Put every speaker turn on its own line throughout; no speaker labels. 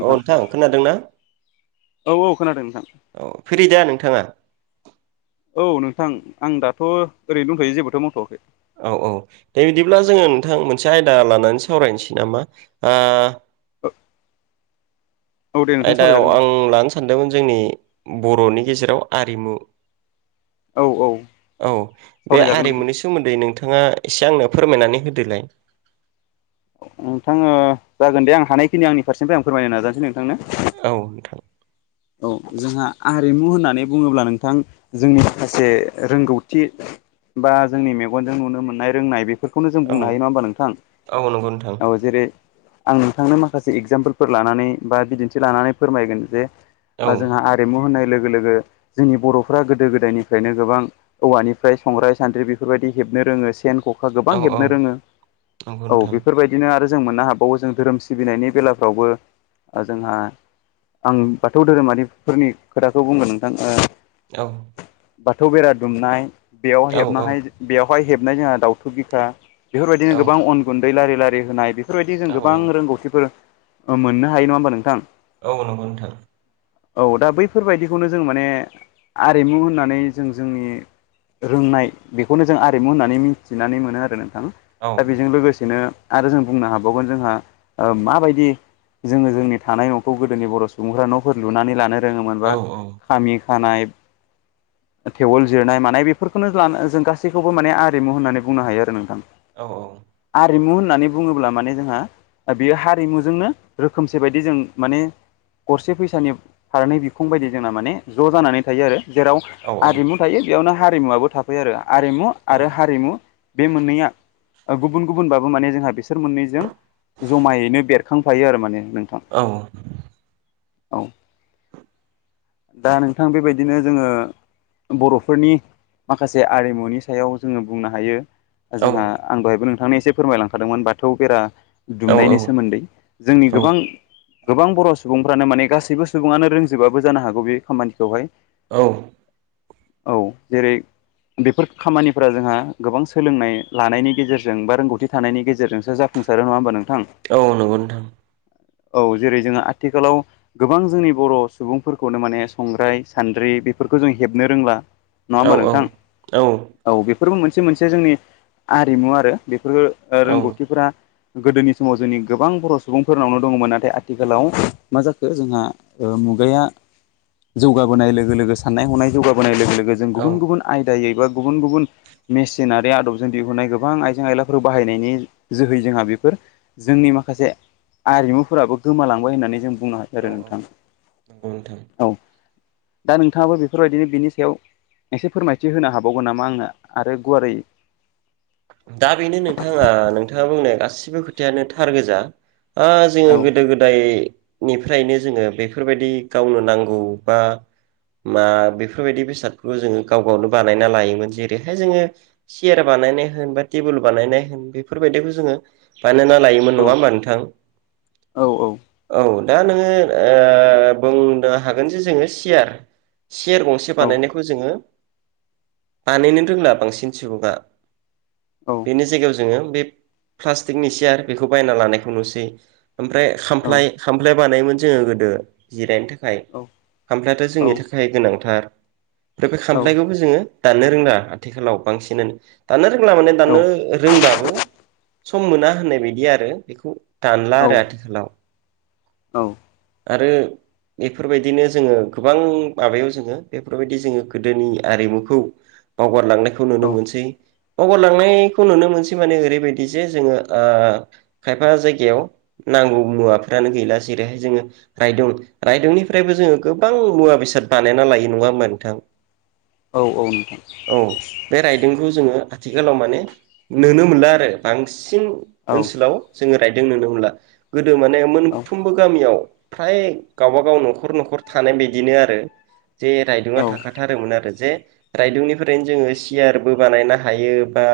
अ नोंथां खोनादों ना?
औ औ खोनादों नोंथां
औ फ्रिदा नोंथाङा?
औ नोंथां आं दाथ' ओरैनो दंथयो जेबोथ मावथवाखै।
औ औ दे बिदिब्ला जोङो नोंथां मोनसे आयदा लानानै सावरायनोसै नामा ओ
औ दे नोंथां
आयदायाव
सावरायजागोन दे
आं लानो सानदोंमोन जोंनि बरनि गेजेराव आरिमु
औ औ
औ बे
सावरायजागोन नोंथां
आरिमुनि सोमोन्दै नोंथां नोंथाङा एसे आंनो फोरमायनानै होदोलाय ।
नोंथाङो जागोन दे आं हानायखिनि आंनि फारसेनिफ्राय आं फोरमायनो नाजानोसै नोंथांनो।
औ नोंथां
औ जोंहा आरिमु होननानै बुङोब्ला नोंथां जोंनि माखासे रोंगौथि बा जोंनि मेगनजों नुनो मोननाय रोंनाय बेखौ। बेखौनो जों
औ
बुंनो हायो नङा होमबा नोंथां
नंगौ नोंथां
।औ जेरै आं नोंथांनो माखासे एगजामपोलफोर लानानै बा बिदिन्थि लानानै फोरमायगोन जे
औ
जोंहा आरिमु होननाय लोगो लोगो लोगो जोंनि बर'फ्रा गोदो गोदायनिफ्रायनो गोबां औवानिफ्राय संग्राय सान्द्रि बेफोरबायदि हेबनो सेन खखा गोबां
औ औ
हेबनो रोङो
नंगौ
औ
नोंथां
बेफोरबायदिनो आरो जों मोननो हावो जों धोरोम सिबिनायनि बेलाफ्रावबो जोंहा आं बाथौ धोरोमारिफोरनि खोथाखौ बुंगोन नोंथां।
औ।
बाथौ बेरा दुमनाय बेयाव
औ
हेबनानैहाय बेवहाय हेबनाय जोंहा दाावथु बिखा।
औ
बेफोरबायदिनो गोबां अन गुन्दै लारि लारि होनाय बेफोरबायदि जों
औ
गोबां रोंगौथिफोर ह मोननो हायो नङा होमबा नोंथां?
औ नंगौ नोथां।
औ दा बैफोरबायदिखौनो जों माने आरिमु होननानै जों जोंनि। रोंनाय बेखौनो जों आरिमु होननानै मिथिनानै मोनो आरो नोंथां
औ
दा बेजों लोगोसेनो आरो जों बुंनो हाबावगोन जोंहा ओ माबायदि जोङो जोंनि थानाय नखौ गोदोनि बर सुबुंफोरा नफोर लुनानै लानो रोङोमोन
औ
बा
औ
खामि थानाय। थेवल जिरनाय मानाय बेफोरखौनो लानो जों गासैखौबो माने आरिमु होननानै बुंनो हायो आरो नोंथां
औ औ।
हारिमु होननानै बुङोब्ला माने जोंहा बेयो हारिमुजोंनो रोखोमसे बायदि जों माने गरसे फैस सा फारनै बिखां बायदि जोंना माने ज जानानै थायो आरो जेराव
औ
आरिमु थायो बेयावनो हा- रिमुवआबो थाफैयो आरो आरिमु
औ
आरो हारिमु बे मोननैया गुबुन गुबुनबाबो माने जोंहा बिसोर मोननैजों जमायैनो बेरखांफायो आरो माने नोंथां
औ
औ दा नोंथां बेबायदिनो जोङो बरफोरनि माखासे आरिमुनि सायाव जोङो बुंनो हायो जोंहा
औ
आं दहायबो नोंथांनो एसे फोरमायलांखादोंमोन बाथौ बेरा
औ
दुमनायनि सोमोन्दै जोंनि
औ
गोबां गोबां बर सुबुंफ्रानो माने गासैबो सुबुङानो रोंजोबाबो जानो हागौ बे खामानिखौहाय
औ
औ जेरै बेफोर खामानिफोरा जोंहा गोबां सोलोंनाय लानायनि गेजेरजों बा रोंगौथि थानायनि गेजेरजोंसो जाफुं सारो नङा होनबा नों-
औ नंगौ नोंथां
औ जेरै जोङो आथिखालाव गोबां जोंनि बर सुबुंफोरखौनो माने संग्राय सान्द्रि बेफोरखौ जों हेबनो रोंला नङा
औ
होमबा नोंथां औ बे फोरबो मोनसे मोनसे जोंनि आरिमु आरो बेफोरो
औ
रोंगौथिफोरा गोदोनि समाव जोंनि गोबां बर सुबुंफोरनावनो दङमोन नाथाय आथिखालाव मा जाख खो जोंहा मुगाया जौगाबोनाय लोगो लोगो साननाय हनाय जौगाबोनाय लोगो लो गो जों गुबुन
औ
गुबुन आयदायै बा गुबुन गुबुन मेसिनारि आदबजों दिहुननाय गोबां आइजें आयलाफोर बाहायनायनि जोहै जोंहा बे जोंनि माखासे आरिमुफोराबो गोमालांबाय होननानै जों बुं
औ औ नंगौ नोंथां
औ दा नोंथाङाबो बेफोरबायदिनो बिनि सायाव एसे फोरमायथि होनो हाबावगोन नामा आंनो आरो गुवारै
दा बेनो नोंथाङा नोंथाङा बुंनाय गासिबो खोथायानो थार गोजा ओ
औ
जोङो गोदो गोदाय निफ्रायनो जोङो बेफोरबायदि गावनो नांगौ बा मा बेफोरबायदि बेसादखौ जोङो गाव गावनो बानायना लायोमोन जेरैहाय जोङो सियार बानायनाय बा थेबोल बानायनाय होन बेफोरबायायदिखौ जोङो बानोना लायोमोन
औ
नङा होमबा नोंथां
औ औ
औ दा नोङो ओ बुंनो हागोन जे जोङो सियार सेरयार गंसे
औ
बानायनायखौ जोङो बानायनो रोंला बांसिन सुबुङा
औ
बेनि जायगायाव जोङो बे प्लास्टिकनि चियार बेखौ बायना लानायखौ नुसै ओमफ्राय
औ
खामफ्लाय खामफ्लाय बानायोमोन जोङो गोदो जिरायनो थाखा थाखाय खामफ्लायाथ'
औ
जोंनि थाखाय गोनांथार ओमफ्राय बे खामफ्लायखौबो जोङो दाननो रोंला आथिखालाव बांसिनानो दानोनो रों ला माने दानो
औ
रोंबाबो सम मोना होननाय बायदि आरो बेखौ दानला आरो आथिखालाव
औ
आरो एफोरबायदिनो जोङो गोबां माबायाव जोङो बेफोरबायदि जोङो गोदोनि आरिमुखौ बावगारलांनायखौ
औ
नुनो मोनसै बावरलांनायखौ नुनो मोनसै माने ओरैबायदि जे जोङो ओ खायफा जायगायाव नांगौ मुवाफ्रानो गैला जेरैहाय जोङो रायदं रायदंनिफ्रायबो जोङो गोबां मुवा बेसाद सार्ट बानायना लायो नङामोन नोंथां
औ औ नोंथां
जो आथिखालाव मा नुनो मोनला आरो बांसिन
औ
ओनसोलाव जोङो राय दों नुनो मोनला गोदो माने
औ
मोनफ्रोमबो गामियाव फ्राय गावबागाव न'खर न'खर थानाय बेदिनो आरो जे रायदोङा
औ
थाखाथारोमोन आरो जे रायदोंनिफ्रायनो जोङो सियारबो बानायनो हा हायो बा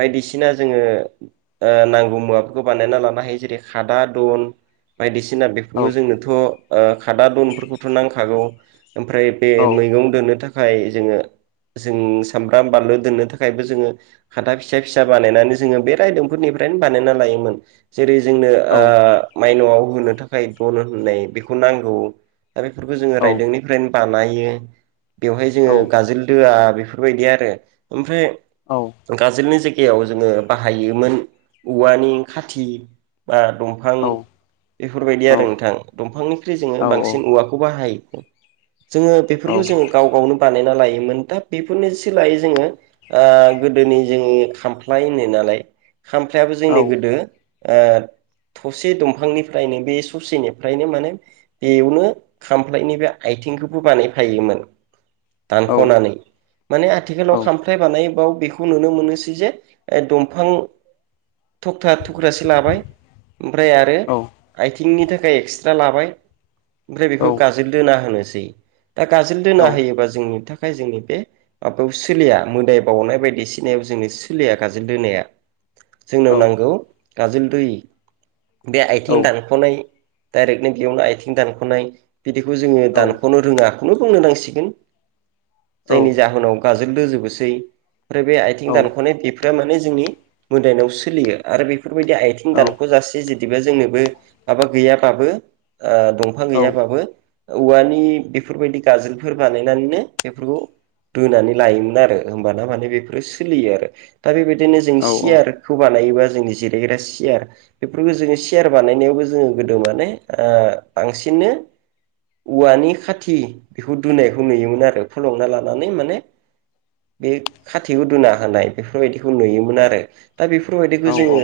बायदिसिना जोङो ओ नांगौ मुवाफोरखौ बानायना लानो हायो जेरै खादा दन बायदिसिना बेफोरखौ
औ
जोंनोथ' ओ खादा दनफोरखौथ' नांखागौ ओमफ्राय बे मैगं दोननो थाखाय जोङो जों सामब्राम बानलु दोननो थाखा थाखायबो जोङो खाथा फिसा फिसा बानायनानै जोङो बे रायदों म्फोरनिफ्रायनो बानायना लायोमोन जेरै जोंनो
औ
ओ मायनआव होनो थाखाय दन होननाय बेखौ नांगौ दा बेफोरखौ जोङो
औ
रायदोंनिफ्रायनो बानायो बेवहाय जोङो
औ
गाजोलदोआ बेफोरबायदि आरो ओमफ्राय
औ
गाजोलनि जायगायाव गायाव जोङो बाहायोमोन औवानि खाथि बा दंफां बेफोरबायदि आरो नोंथां दंफांनिख्रुइ जोङो बांसिन मुवाखौ बाहायो जोङो बेफोरखौ जोङो गाव गावनो बानायना लायोमोन दा बेफोरनिसोलायै जोङो गोदोनि जोङो खामफ्लाय होनो नालाय खामफ्लायाबो जोंनि गोदो ओ थसे दंफांनिफ्रायनो बे ससेनिफ्रायनो माने बेयावनो खामफ्लायनि बे आइ बिथिंखौबो बानायफायोमोन।
[inaudible]
दानख'नानै माने आथिखालाव खाम नायबाव बेखौ नुनो मोनोसै जे दंफां थबथा थुख्रासो लाबाय ओमफ्राय आरो आथिंनि थाखाय एक्सट्रा लाबाय ओमफ्राय बेखौ गाजोल दोना होनोसै दा गाज्रि दोना होयोबा जोंनि थाख खाय जोंनि बे माबायाव सोलिया। मोदाय बावनाय बायदिसिनायाव जोंनो सोलिया गाजोल दोनाया जोंनाव नांगौ गाजोलदु बे आथिं दानख'नाय डाइरेक्टनि बेयावनो आथिं दानख'नाय बिदिखौ जोङो दानख'नो रोङा खौनो बुंनो नांसिगोन। जायनि जाहोनाव गाजोलदो जोबोसै ओमफ्राय बे आथिं दानख'नाय दैफ माने जोंनि मोदायनायाव सोलियो आरो बेफ बेफोरबायदि आथिं दानखौ जासे जुदिबा जोंनोबो माबा गैयाबाबो दंफां गैयाबाबो औवानि बेफोरबायदि गाजोलफोर बानायनानैनो बेफोरखौ दोनानै लायोमोन आरो। होबाना माने बेफोर सोलियो आरो दा बेबायदिनो जों सियारखौ बानायोबा जोंनि जिरायग्रा सियार बेफोरखौ जोङो सियार बानायनायावबो जोङो गोदो माने ओ बांसि यैनो औवानि खाथि बेखौ दुनायखौ नुयोमोन आरो फोलौना लानानै माने बे खाथि उदुना होनाय बेफोरबायदिखौ नुयोमोन आरो। दा
औ
बेफोरबायदिखौ जोङो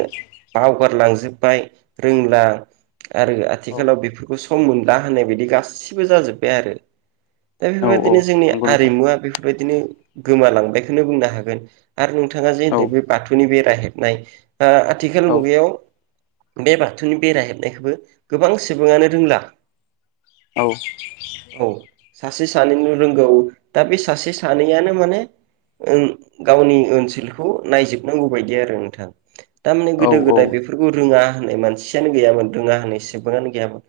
बावगारलांजोब्बाय रोंला आरो आथिखालाव बेफोरखौ सम मोनला होनाय बायदि गाससिबो जाजोब्बाय आरो। दा
औ औ
बेफोरबायदिनो जोंनि
नंगौ नोंथां
आरिमुवा बेफोरबायदिनो गोमालांबायखौनो बुंनो हागोन। आरो नोंथाङा जे
औ
होनथै बे बाथौनि बेरा हेबनाय
औ
आथिखाल मुगायाव बे बाथौनि बेरा हेबनायखौबो गोबां सुबुङानो रोंला।
औ।
औ सासे सानैल रोंगौ दा बे सासे सानैयानो माने गावनि ओनसोलखौ नायजोबनांगौ बायदि आरो नोंथां। थारमाने
औ
गोदो गोदाय बेफोरखौ रोङा होननाय मानसियानो गैयामोन रोङा होननाय सिबाङानो गैयामोन।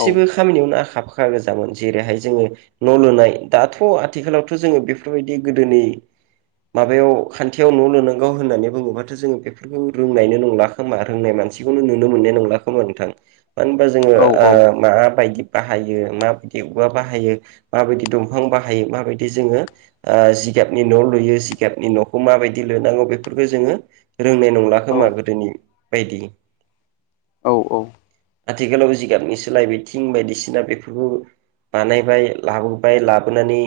औ
खामानियावनो आखाब फाखा गोजामोन जेरैहाय जोङो न' लुनाय दाथ' आथिखालावथ' जोंङो बे बेफोरबायदि गोदोनि माबायाव खान्थियाव न' लुनांगौ होननानै बुङोबाथ' जोङो बेफोरखौ रोंनायनो नंला खोमा रोंनाय मान मानसिखौनो नुनो मोननाय नंला खोमा नोंथां मानो होनबा जोङो
औ
माबा बायदि बाहायो माबायदि औवा बाहायो माबायदि दंफां बाहायो माबायदि जोङो जिगाबनि न' लुयो जिगाबनि न'खौ माबायदि लोनांगौ बेफोरखौ जोङो रोंनाय नंला
औ
खोमा गोदोनि बायदि।
औ
आथिखालाव जिगाबनि सोलाय बि थिं बायदिसिना बेफोरखौ बानायबाय लाबोबाय लाबोनानै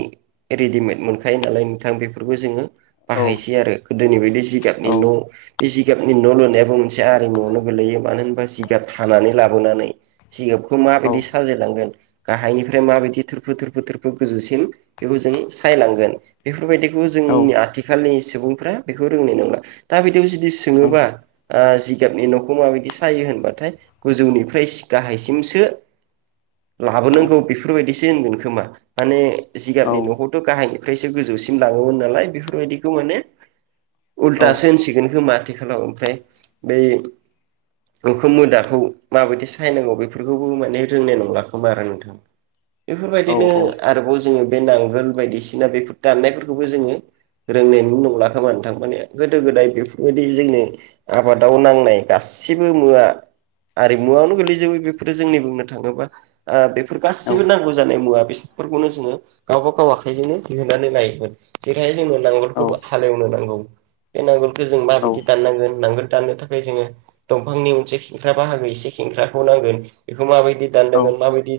रेडिमेद मोनख खायो नालाय नोंथां बेफोरखौ जोङो बाहायसै आरो गोदोनि बायदि जिगारनि न' बे जिगाबनि न' लुनायाबो मोनसे आरिमुआवनो गोगलैयो मानो होनबा जिगाब थानानै लाबोनानै सिगाबखौ माबायदि साजायलांगोन। गाहायनिफ्राय माबायदि थोरफो थोरफो थोरफो गोजौसिम बेखौ जों सायलांगोन बेफोरबायदि बो जोंनि आथिखालनि सुबुंफ्रा बेखौ रोंनाय नंला दा बिदियाव जुदि सोङोबा जिगाबनि न'खौ माबायदि सायो होनबाथाय गोजौनिफ्राय गाहायसिमसो लाबोनांगौ बेफोरबायदिसो होनगोन खोमा माने जिगाबनि न'खौथ' गाहायनिफ्रायसो गोजौसिम लाङोमोन नालाय बेफोरबायदिखौ माने उल्थासो होनसिगोनखौ मथिखालाव ओमफ्राय बै उखुम मुदाखौ माबायदि साहायनांगौ बेफोरखौबो माने रोंनाय नंला खोमा आरो नोंथां।
[inaudible]
बेफोरबायदिनो आरोबाव जोङो बे नांगोल बायदिसिना बेफोर दाननायफोरखौबो जोङो रोंनायनो नंला खोमाों थांमाने गोदो गोदाय बेफोरबायदि जोंनो आबादाव नांनाय गासैबो गासिबो मुवा आरिमुवायावनो गोगलैजोबो बेफोरो जोंनि बुंनो थाङोबा बेफोर गासिबो नांगौ जानाय मुवा बिसोर बेफोरखौनो जोङो गावबा गाव आखाइजोंनो दिहुनानै लायोमोन जेरैहाय जोंनो
औ
नांगोलफोरखौबो हालेवनो नांगौ बे नांगोलखौ जों माबायदि दाननांगोन नांगोल दाननो थाखाय जोङो दंफांनि उनसे खेंख्रा बाहागो एसे खेंख्राखौ नांगोन बेखौ मायदि माबादि दान्नांगोन, माबादि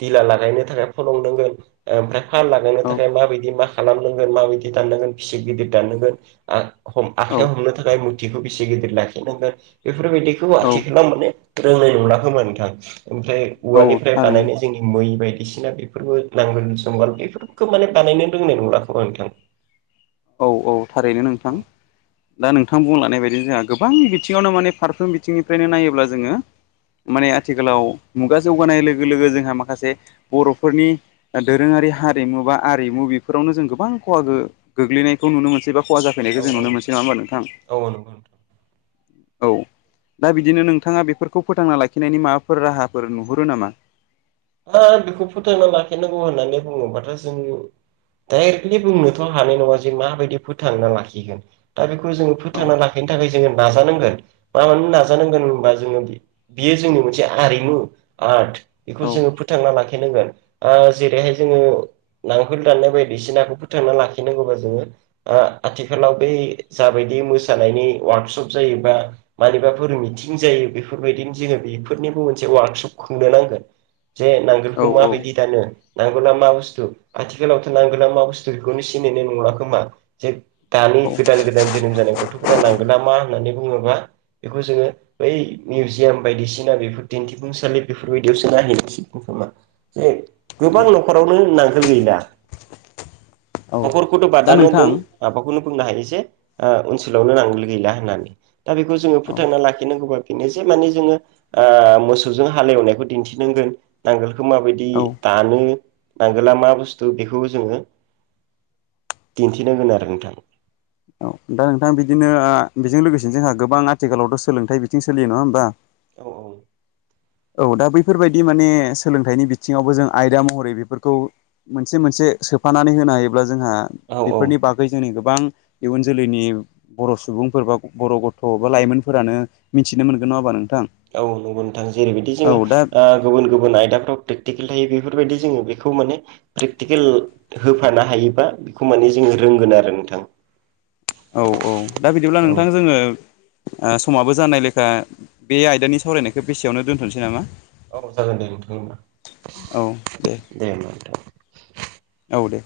दिला लागायनो थाखाय फलंनांगोन, आमफ्राय फाल लागायनो
औ
माबायदि मा खालामनांगोन, माबायदि दाननांगोन, फिसिर गिदिर दाननांगोन आ खाइयाव हमनो थाखाय मुरथिखौ बेसे गिदिर लाखिनांगोन बेफोरबायदिखौ आथिखलाव माने रोंनाय नुला खोमा नोंथां ओमफ्राय
औ
औवानिफ्राय
थारैनो
बानायनाय जोंनि मै बायदि बिसिना बेफोरबो नांगोल जुंगाल बेफोरखौ माने बानायनो रोंनाय नंला खोमा नोंथां।
औ औ थारैनो नोंथां
औ
दा नोंथां बुंलांनाय बायदि जोंहा गोबां बिथिङावनो माने फारफ्रोम बिथिंनिफ्रायनो नायोब्ला जोङो माने आथिखालाव मुगा जौगानाय लोगो लोगो जोंहा माखासे बर'फोरनि दोरोङारि हारिमु बा आरिमु बेफोरावनो जों गोबां खहा गो ग्लैनायखौ नुनो मोनसै बा खहा जाफैनायखौ
औ
जों नुनो मोनसै
औ
नङा होमबा नोंथां?
औ नंगौ
औ। दा बिदिनो नोंथाङा बेफोरखौ फोथांना लाखिनायनि माबाफोर राहाफोर नुहुरो नामा?
हा बेखौ फोथांना लाखिनांगौ होननानै बुङोबाथ' जों डाइरेक्टलि बुंनोथ' हानाय नङा जे माबायदि फोथांना लाखिगोन दा बेखौ जोङो
औ
फोथांना लाखिनो थाखाय जोङो नाजानांगोन। मा मानो नाजानांगोन होनबा जोङो बेयो जोंनि मोनसे आरिमु आर्ट। बेखौ
औ
जोङो फोथांना लाखिनांगोन जेरैहाय जोङो नांगोल दाननाय बायदिसिनाखौ फोथांना लाखिनांगौबा जोङो आथिखालाव बे जाबायदि मोसानायनि वार्कशप जायो बा मानिबाफोर मिथिं जायो बेफोरबायदिनो जोङो बेफोरनिबो मोनसे वार्कशप खुंनो नांगोन। जे नांगोलखौ
औ औ
माबायदि दानो, नांगोला मा बुस्थु आथिखालावथ' नांगोला मा बुस्थु बेखौनो सिनायनाय नङ खोमा जे दानि
औ
गोदान गोदान जोनोम जानाय गथ'फोरा नांगोला मा होननानै बुङोबा बेखौ जोङो बै मिउजियाम बायदिसिना बेफोर दिन्थिफुंसालि बेफोरबायदियावसो नायहैनो जे
औ
गोबां न'खरावनो नांगोल गैला।
औ
न'खरखौथ'
दा
बारदानो
नोंथां
दोन माबाखौनो बुंनो हायो जे ओनसोलावनो नांगोल गैला होननानै दा बेखौ जोङो
औ
फोथांना लाखिनांगौबा बि नो जे माने जोङो मोसौजों हालेवनायखौ दिन्थिनांगोन नांगोल खौ माबायदि
औ
दानो नांगोला मा बुस्थु बेखौ जोङो दिन्थिनांगोन आरो नोंथां।
औ दा नोंथां बिदिनो बेजों लोगोसेनो जोंहा गोबां आथिखालावथ' सोलोंथाइ बिथिं सोलियो नङा होमबा
औ औ।
औ दा बैफोरबायदि माने सोलोंथाइनि बिथिङावबो जों आयदा महरै बेफोरखौ मोनसे मोनसे सो फानानै होनो हायोब्ला जोंहा
औ
बेफोरनि बागै जोंनि गोबां इयुन जोलैनि बर' सुबुंफोर बा बर' गथ' बा लाइमोनफोरानो मिथिनो मोनगोन नङाहोमबा नोंथां?
औ नंगौ नोंथां जेरैबायदि
औ दा
जोङो गुबुन गुबुन आयदाफ्राव प्रेकटिकेल थायो बेफोर बेफोरबायदि जोङो बेखौ माने प्रेकटिकेल होफानो हायोबा बेखौ माने जोङो रोंगोन आरो नोंथां।
औ औ दा बिदिब्ला
औ
नोंथां जोङो समाबो जानाय लेखा बे आयदानि सावरायनायखौ बेसेयावनो दोनथ'नोसै नामा?
औ जागोन दे नोंथां होनबा दे होनोमबा नोंथां।
औ दे